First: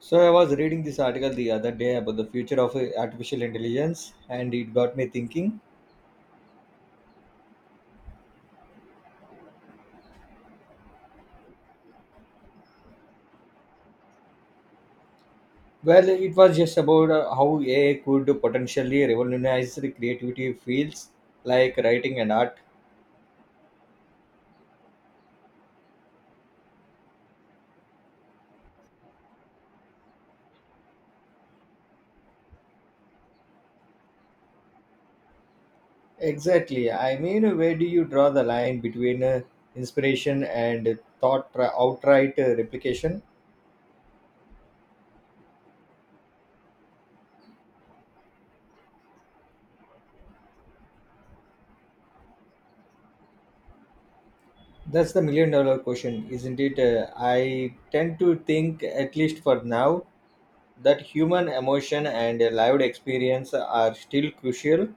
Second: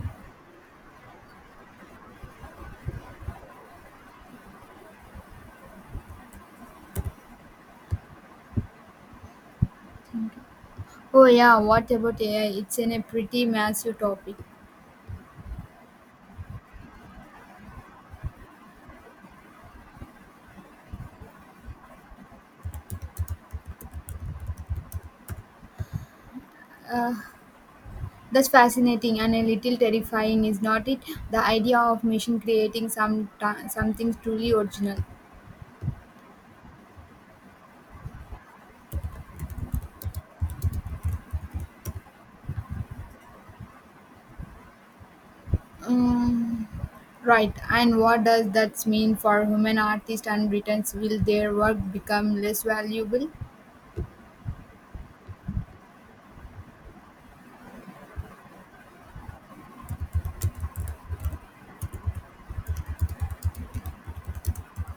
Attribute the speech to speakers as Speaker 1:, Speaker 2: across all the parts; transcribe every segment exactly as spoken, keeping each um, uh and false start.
Speaker 1: So I was reading this article the other day about the future of uh, artificial intelligence, and it got me thinking.
Speaker 2: Oh yeah, what about A I? It's in a pretty massive topic.
Speaker 1: Well, it was just about uh, how A I could potentially revolutionize the creative fields like writing and art.
Speaker 2: Uh, that's fascinating and a little terrifying, is not it? The idea of machine creating some something truly original.
Speaker 1: Exactly. I mean, where do you draw the line between uh, inspiration and thought tra- outright uh, replication?
Speaker 2: Um, right. And what does that mean for human artists and writers? Will their work become less valuable?
Speaker 1: That's the million dollar question, isn't it? Uh, I tend to think, at least for now, that human emotion and uh, lived experience are still crucial.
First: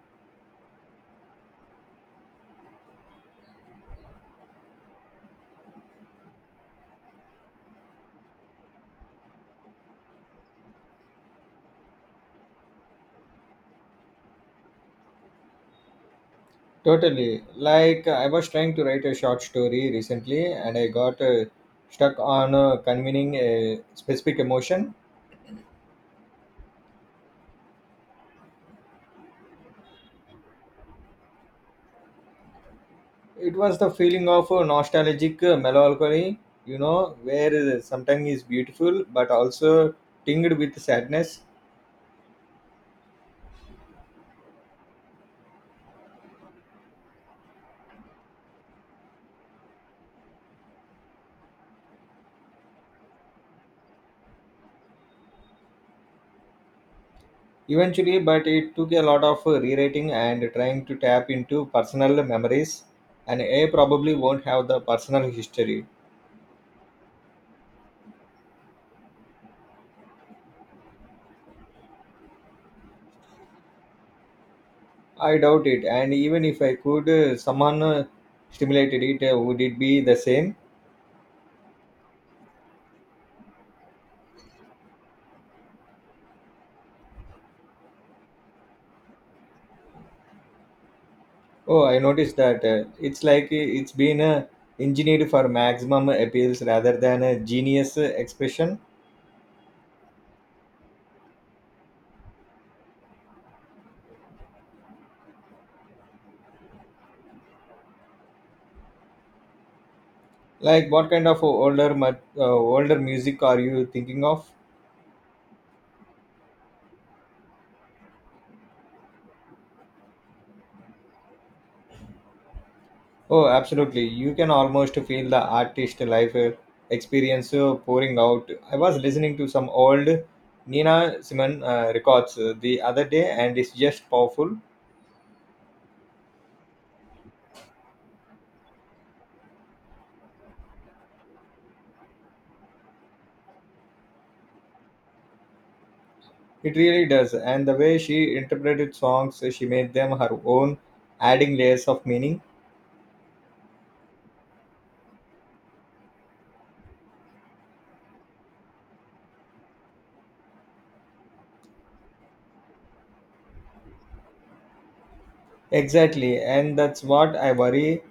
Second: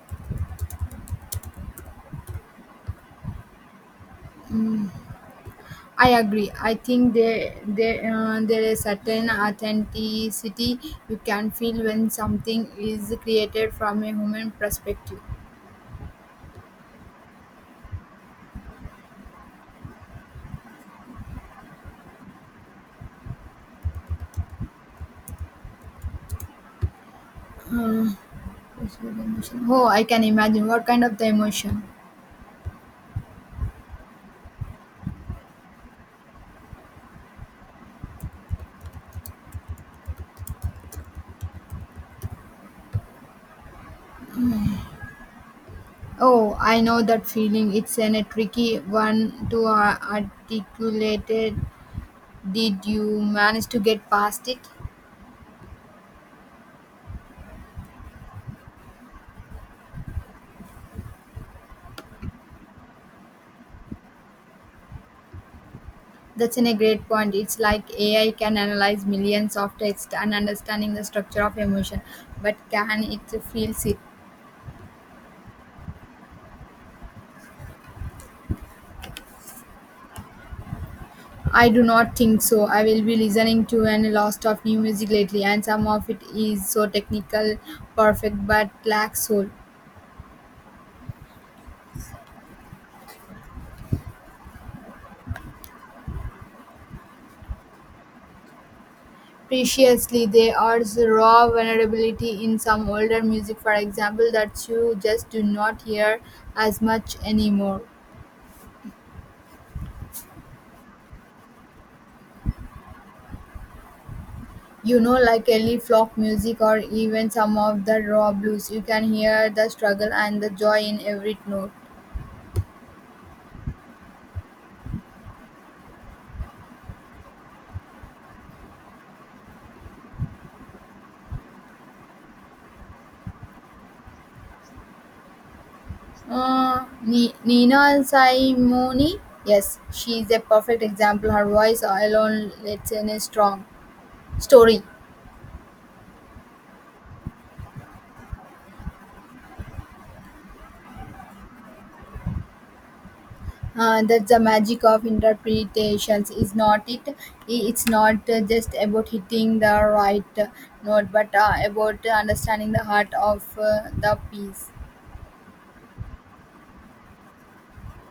Speaker 2: I agree. I think there there uh, there is certain authenticity you can feel when something is created from a human perspective.
Speaker 1: Totally. Like I was trying to write a short story recently, and I got uh, stuck on uh, convening a specific emotion.
Speaker 2: Um, Yes, with emotion. Oh, I can imagine. What kind of the emotion?
Speaker 1: It was the feeling of uh, nostalgic uh, melancholy, you know, where uh, sometimes is beautiful but also tinged with sadness.
Speaker 2: Oh, I know that feeling. It's an, a tricky one to uh, articulate. It. Did you manage to get past it?
Speaker 1: Eventually, but it took a lot of uh, rewriting and trying to tap into personal memories, and I probably won't have the personal history.
Speaker 2: That's an, a great point. It's like A I can analyze millions of text and understanding the structure of emotion, but can it feel it?
Speaker 1: I doubt it. And even if I could, uh, someone uh, stimulated it, uh, would it be the same?
Speaker 2: I do not think so. I will be listening to a lot of new music lately, and some of it is so technical, perfect, but lacks soul.
Speaker 1: Oh, I noticed that. Uh, it's like uh, it's been uh, engineered for maximum appeals rather than a genius uh, expression.
Speaker 2: Preciously, there are raw vulnerability in some older music, for example, that you just do not hear as much anymore.
Speaker 1: Like, what kind of older, mu- uh, older music are you thinking of?
Speaker 2: You know, like early folk music or even some of the raw blues, you can hear the struggle and the joy in every note.
Speaker 1: Oh, absolutely. You can almost feel the artist life uh, experience uh, pouring out. I was listening to some old Nina Simon uh, records uh, the other day, and it's just powerful.
Speaker 2: Uh, Ni- Nina Simone, yes, she is a perfect example. Her voice alone lets in a strong story.
Speaker 1: It really does, and the way she interpreted songs, she made them her own, adding layers of meaning.
Speaker 2: Uh, that's the magic of interpretations, is not it? I- It's not uh, just about hitting the right uh, note, but uh, about uh, understanding the heart of uh, the piece.
Speaker 1: Exactly, and that's what I worry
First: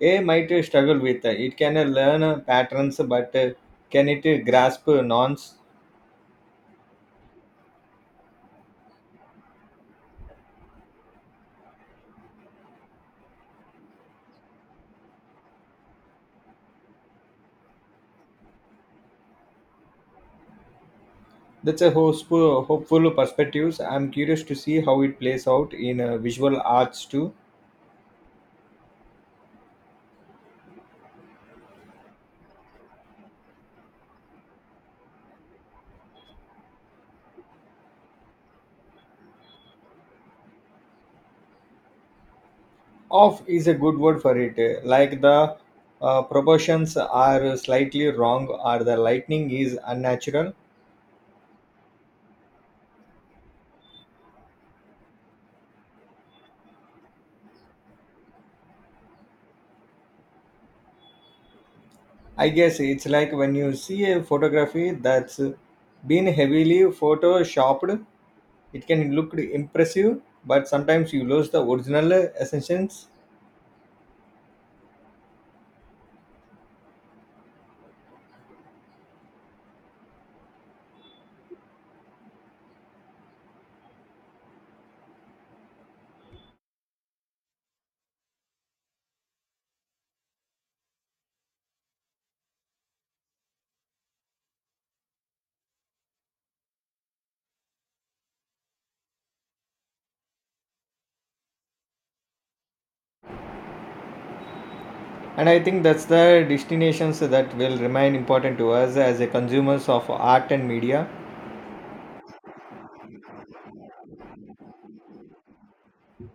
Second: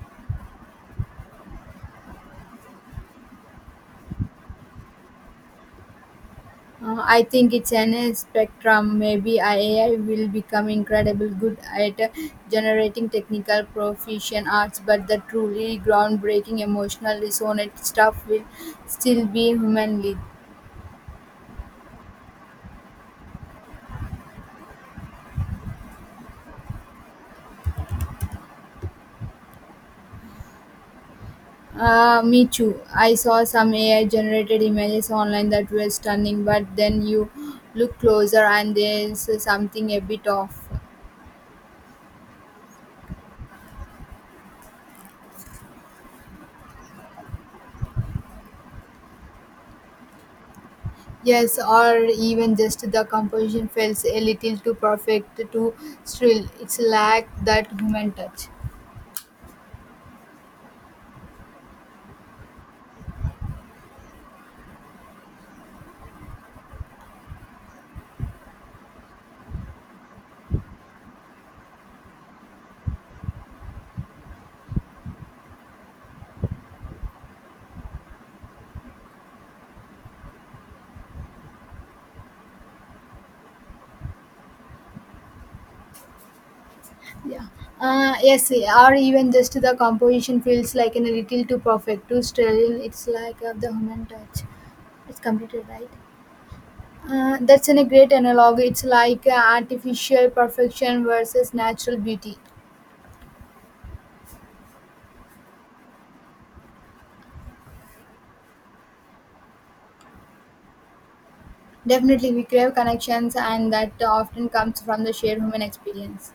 Speaker 1: A might struggle with. It can learn patterns, but can it grasp nouns?
Speaker 2: Uh, I think it's an uh, spectrum. Maybe I- A I will become incredibly good at uh, generating technical proficient arts, but the truly groundbreaking emotional resonant stuff will still be humanly.
Speaker 1: That's a hopeful, hopeful perspective. I'm curious to see how it plays out in uh, visual arts too.
Speaker 2: Uh, me too. I saw some A I generated images online that were stunning, but then you look closer and there's something a bit off.
Speaker 1: Off is a good word for it, like the uh, proportions are slightly wrong or the lightning is unnatural.
Speaker 2: Yes, or even just the composition feels a little too perfect, too still. It's lack that human touch.
Speaker 1: I guess it's like when you see a photography that's been heavily photoshopped, it can look impressive, but sometimes you lose the original essence.
Speaker 2: Yeah. Uh, yes, or even just the composition feels like in a little too perfect, too sterile. It's like of the human touch. It's completed, right? Uh, that's an, a great analog. It's like uh, artificial perfection versus natural beauty.
Speaker 1: And I think that's the destinations that will remain important to us as a consumers of art and media.
Speaker 2: Definitely, we crave connections, and that often comes from the shared human experience.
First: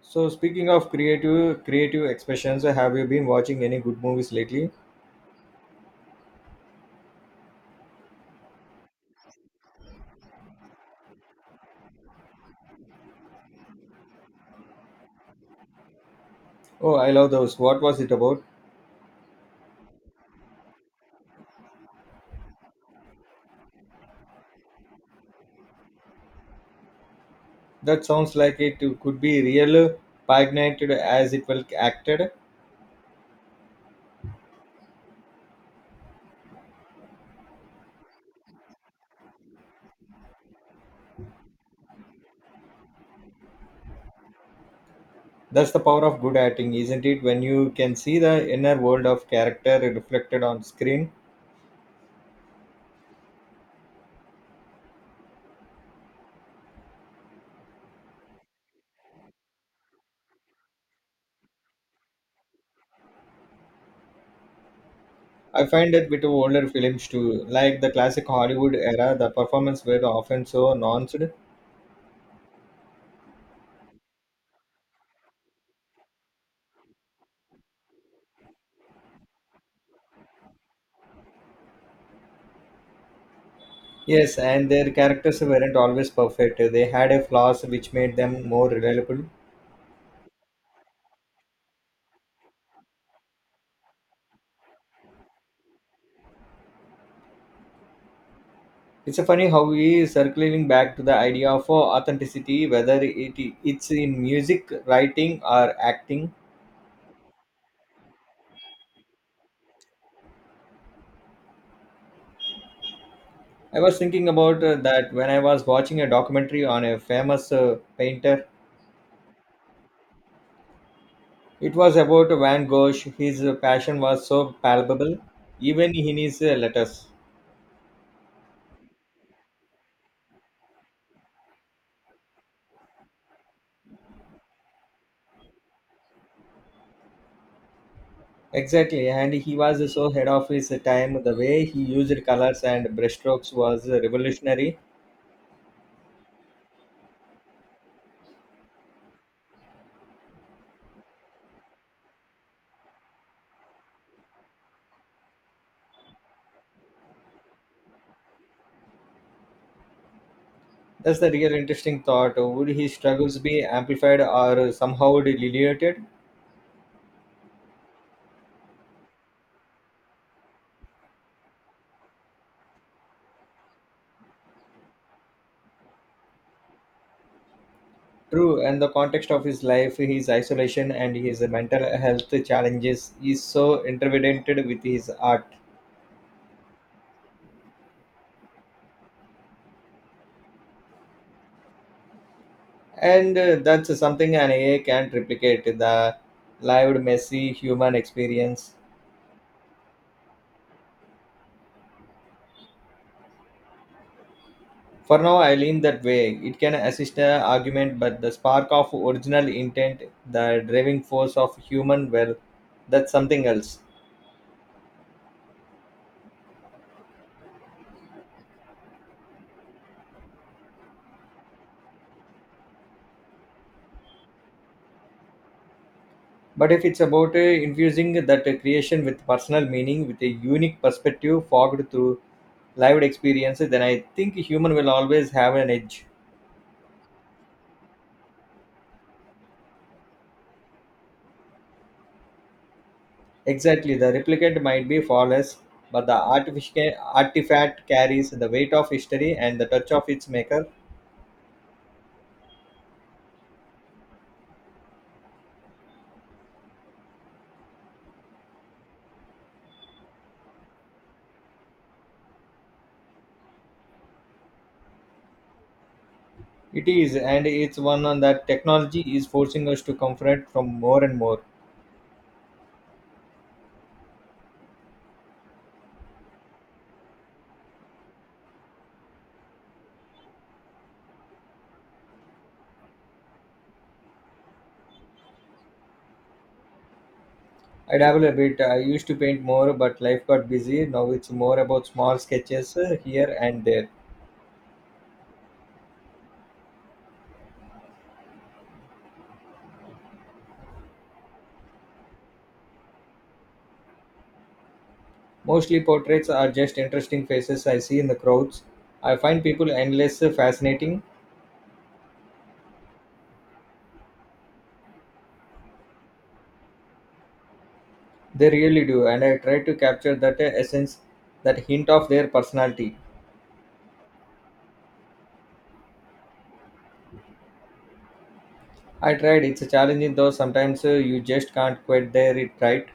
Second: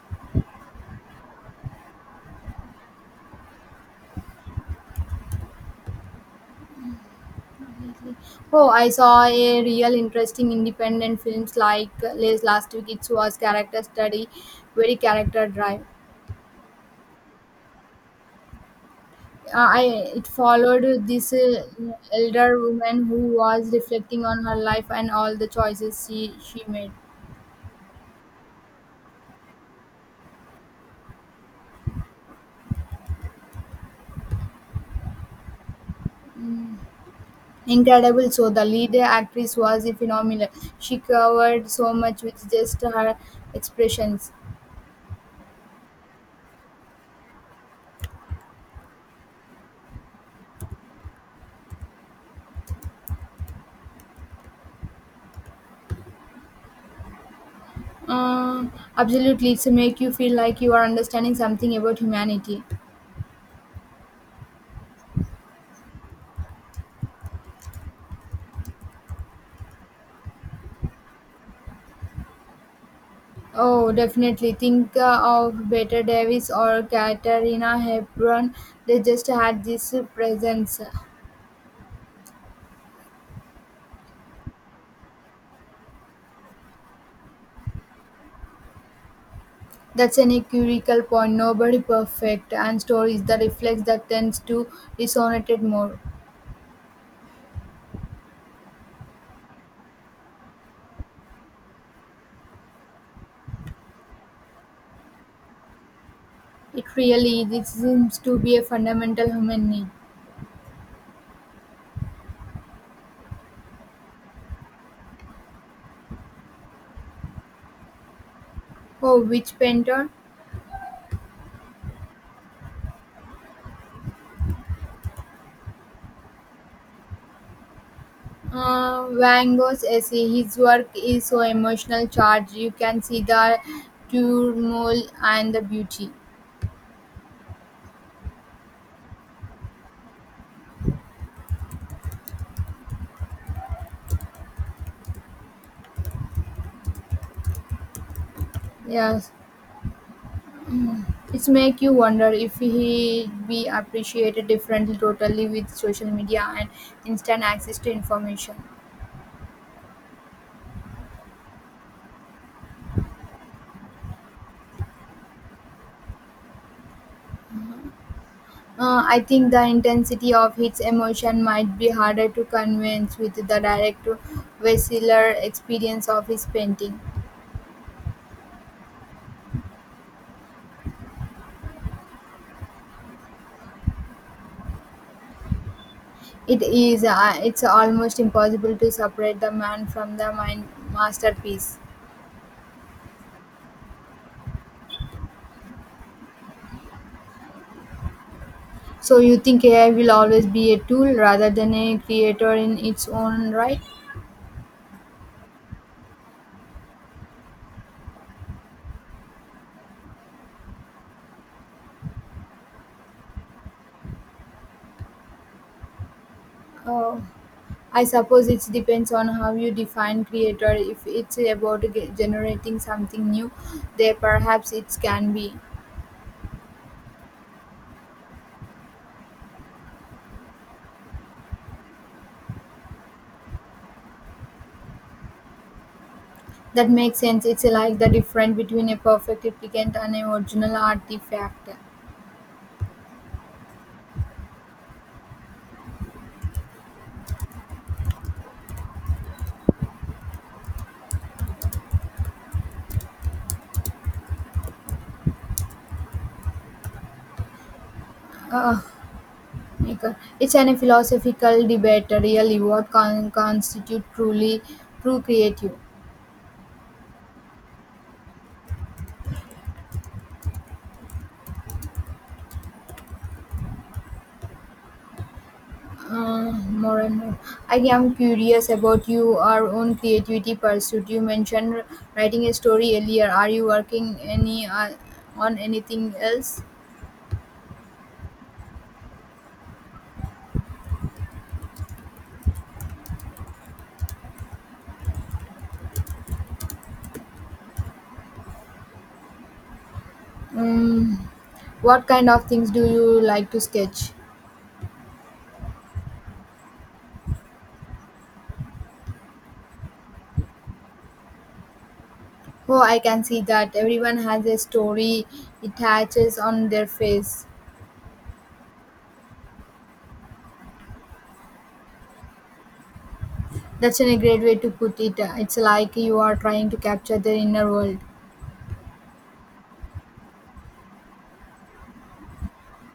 Speaker 1: So speaking of creative creative expressions, have you been watching any good movies lately?
Speaker 2: Definitely. Oh, I saw a real interesting independent films like uh, last last week. It was character study, very character drive.
Speaker 1: Oh, I love those. What was it about?
Speaker 2: Uh, I It followed this uh, elder woman who was reflecting on her life and all the choices she she made.
Speaker 1: That sounds like it could be real, pagnated as it well acted.
Speaker 2: Incredible. So the lead actress was phenomenal. She covered so much with just her expressions.
Speaker 1: That's the power of good acting, isn't it? When you can see the inner world of character reflected on screen.
Speaker 2: Uh, Absolutely, it's make you feel like you are understanding something about humanity.
Speaker 1: I find that with older films too, like the classic Hollywood era, the performances were often so nuanced.
Speaker 2: Oh, definitely. Think uh, of Bette Davis or Katarina Hepburn. They just had this presence.
Speaker 1: Yes, and their characters weren't always perfect. They had a flaws which made them more reliable.
Speaker 2: That's an empirical point. Nobody perfect, and stories that reflects that tends to resonate more.
Speaker 1: It's a funny how we is circling back to the idea of uh, authenticity, whether it it's in music, writing, or acting.
Speaker 2: It really is. It seems to be a fundamental human need.
Speaker 1: I was thinking about uh, that when I was watching a documentary on a famous uh, painter.
Speaker 2: Oh, which painter?
Speaker 1: It was about Van Gogh. His passion was so palpable, even in his uh, letters.
Speaker 2: Uh, Van Gogh's essay. His work is so emotional charged. You can see the turmoil and the beauty.
Speaker 1: Exactly, and he was so ahead of his time. The way he used colors and brushstrokes was revolutionary.
Speaker 2: Yes, it's make you wonder if he be appreciated differently totally with social media and instant access to information.
Speaker 1: That's the real interesting thought. Would his struggles be amplified or somehow diluted?
Speaker 2: Uh, I think the intensity of his emotion might be harder to convince with the direct, visceral experience of his painting.
Speaker 1: True, and the context of his life, his isolation, and his mental health challenges is so intertwined with his art.
Speaker 2: It is. Uh, it's almost impossible to separate the man from the mind masterpiece.
Speaker 1: And uh, that's something an A I can't replicate the lived, messy human experience.
Speaker 2: So you think A I will always be a tool rather than a creator in its own right?
Speaker 1: For now, I lean that way. It can assist an argument, but the spark of original intent, the driving force of human will, that's something else.
Speaker 2: Uh, I suppose it depends on how you define creator. If it's about ge- generating something new, there perhaps it can be.
Speaker 1: But if it's about uh, infusing that uh, creation with personal meaning, with a unique perspective fogged through lived experience, then I think human will always have an edge.
Speaker 2: That makes sense. It's like the difference between a perfect replicant and an original artifact.
Speaker 1: Exactly, the replicate might be flawless, but the artific- artifact carries the weight of history and the touch of its maker.
Speaker 2: Uh, Maker. It's an, philosophical debate, uh, really, what con- constitute truly true creative.
Speaker 1: It is, and it's one on that technology is forcing us to confront from more and more.
Speaker 2: Uh, more and more. I am curious about your own creativity pursuit. You mentioned writing a story earlier. Are you working any uh, on anything else?
Speaker 1: I dabble a bit. I used to paint more, but life got busy. Now it's more about small sketches uh, here and there.
Speaker 2: Um, what kind of things do you like to sketch?
Speaker 1: Mostly portraits are just interesting faces I see in the crowds. I find people endless uh, fascinating.
Speaker 2: Oh, I can see that everyone has a story it attaches on their face.
Speaker 1: They really do, and I try to capture that uh, essence, that hint of their personality.
Speaker 2: That's in a great way to put it. It's like you are trying to capture their inner world.
Speaker 1: I tried. It's a challenging though. Sometimes uh, you just can't quite there it right.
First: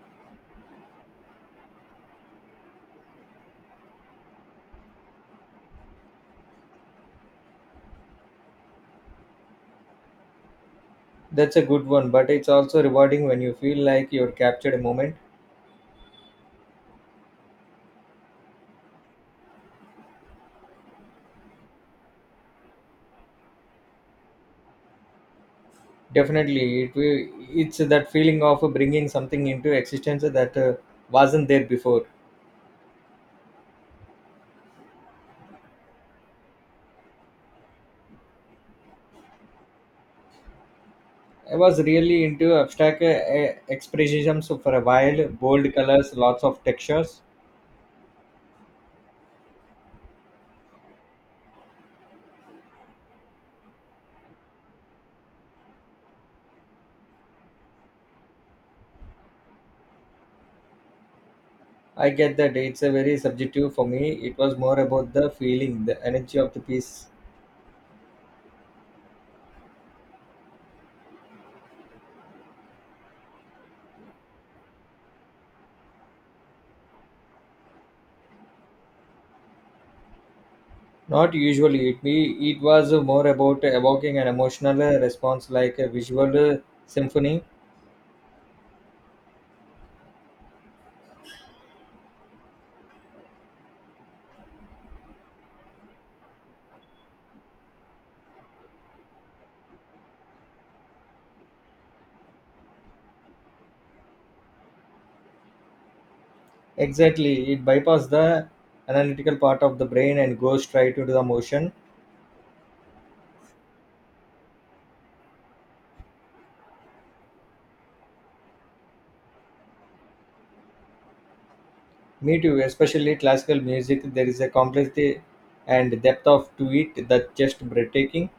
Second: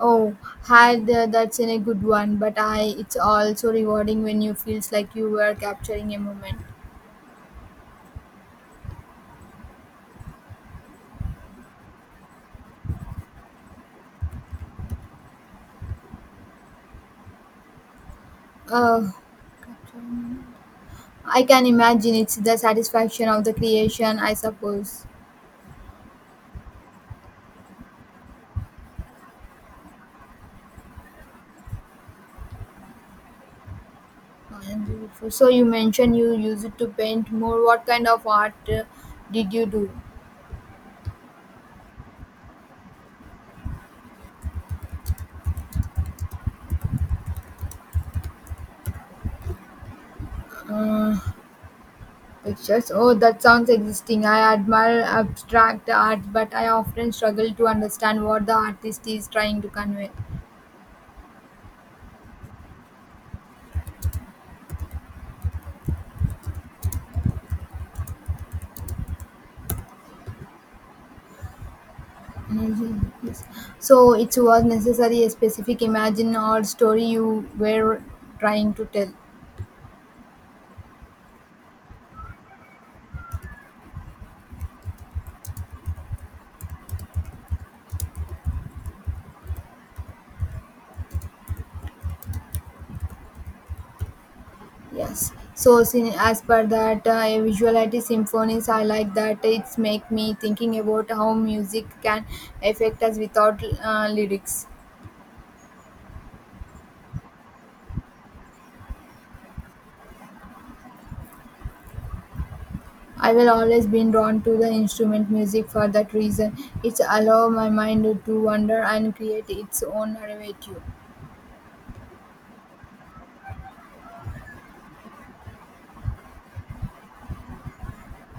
Speaker 2: Oh, had uh, That's in a good one, but I it's also rewarding when you feels like you were capturing a moment.
Speaker 1: That's a good one, but it's also rewarding when you feel like you're captured a moment.
Speaker 2: Uh, capturing- I can imagine it's the satisfaction of the creation, I suppose.
Speaker 1: Definitely, it will. It's that feeling of bringing something into existence that uh, wasn't there before.
Speaker 2: And beautiful. So you mentioned you use it to paint more. What kind of art uh, did you do?
Speaker 1: I was really into abstract uh, uh, expressionism for a while. Bold colors, lots of textures.
Speaker 2: Uh, Pictures. Oh, that sounds existing. I admire abstract art, but I often struggle to understand what the artist is trying to convey.
Speaker 1: I get that it's a very subjective for me. It was more about the feeling, the energy of the piece.
Speaker 2: Mhm. Yes. So, it was necessary a specific imagine or story you were trying to tell.
Speaker 1: Not usually. It we it was more about evoking an emotional response like a visual symphony.
Speaker 2: Yes. So, sin- as per that, uh, a visuality symphonies, I like that. It's make me thinking about how music can affect us without uh, lyrics.
Speaker 1: Exactly. It bypasses the analytical part of the brain and goes straight into the emotion.
Speaker 2: I will always been drawn to the instrument music for that reason. It's allow my mind to wander and create its own narrative.
Speaker 1: Me too, especially classical music. There is a complexity and depth of to it that just breathtaking.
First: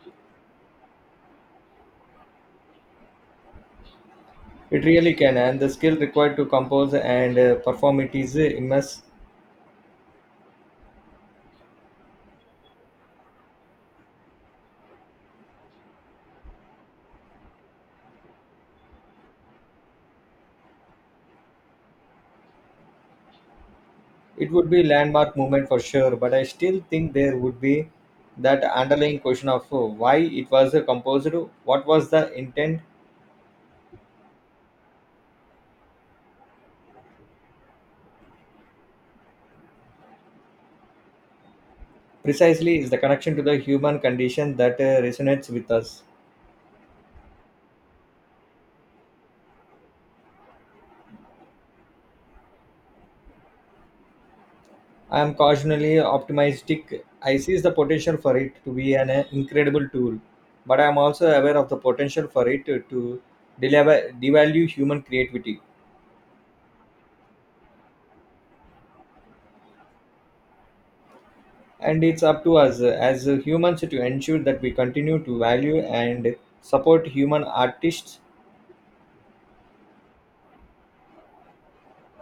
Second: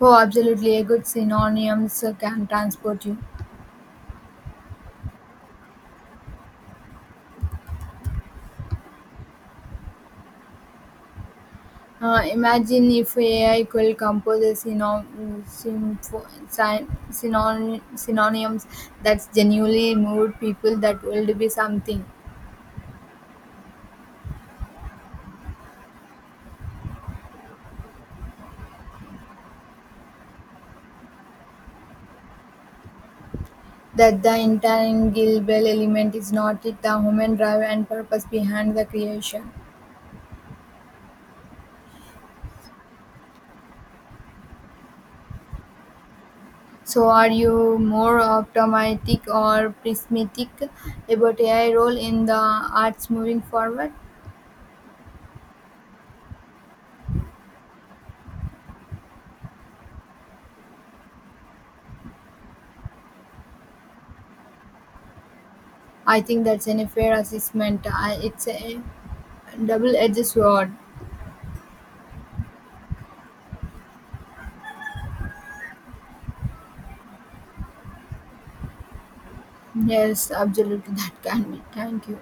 Speaker 2: Oh, absolutely, a good synonyms can transport you.
Speaker 1: It really can, and the skill required to compose and uh, perform it is immense.
Speaker 2: Uh, imagine if A I could compose a synom- sympho- syn- synon- synonyms that's genuinely moved people, that would be something.
Speaker 1: It would be landmark moment for sure, but I still think there would be that underlying question of uh, why it was uh, composed, what was the intent.
Speaker 2: That the intangible element is not it, the human drive and purpose behind the creation.
Speaker 1: Precisely is the connection to the human condition that uh, resonates with us.
Speaker 2: So, are you more optimistic or pessimistic about A I role in the arts moving forward?
Speaker 1: I am cautionally optimistic. I see the potential for it to be an uh, incredible tool, but I am also aware of the potential for it to, to deliver, devalue human creativity.
Speaker 2: I think that's an fair assessment. I, it's a double-edged sword.
Speaker 1: And it's up to us uh, as uh, humans to ensure that we continue to value and support human artists.
Speaker 2: Yes, absolutely, that can be. Thank you.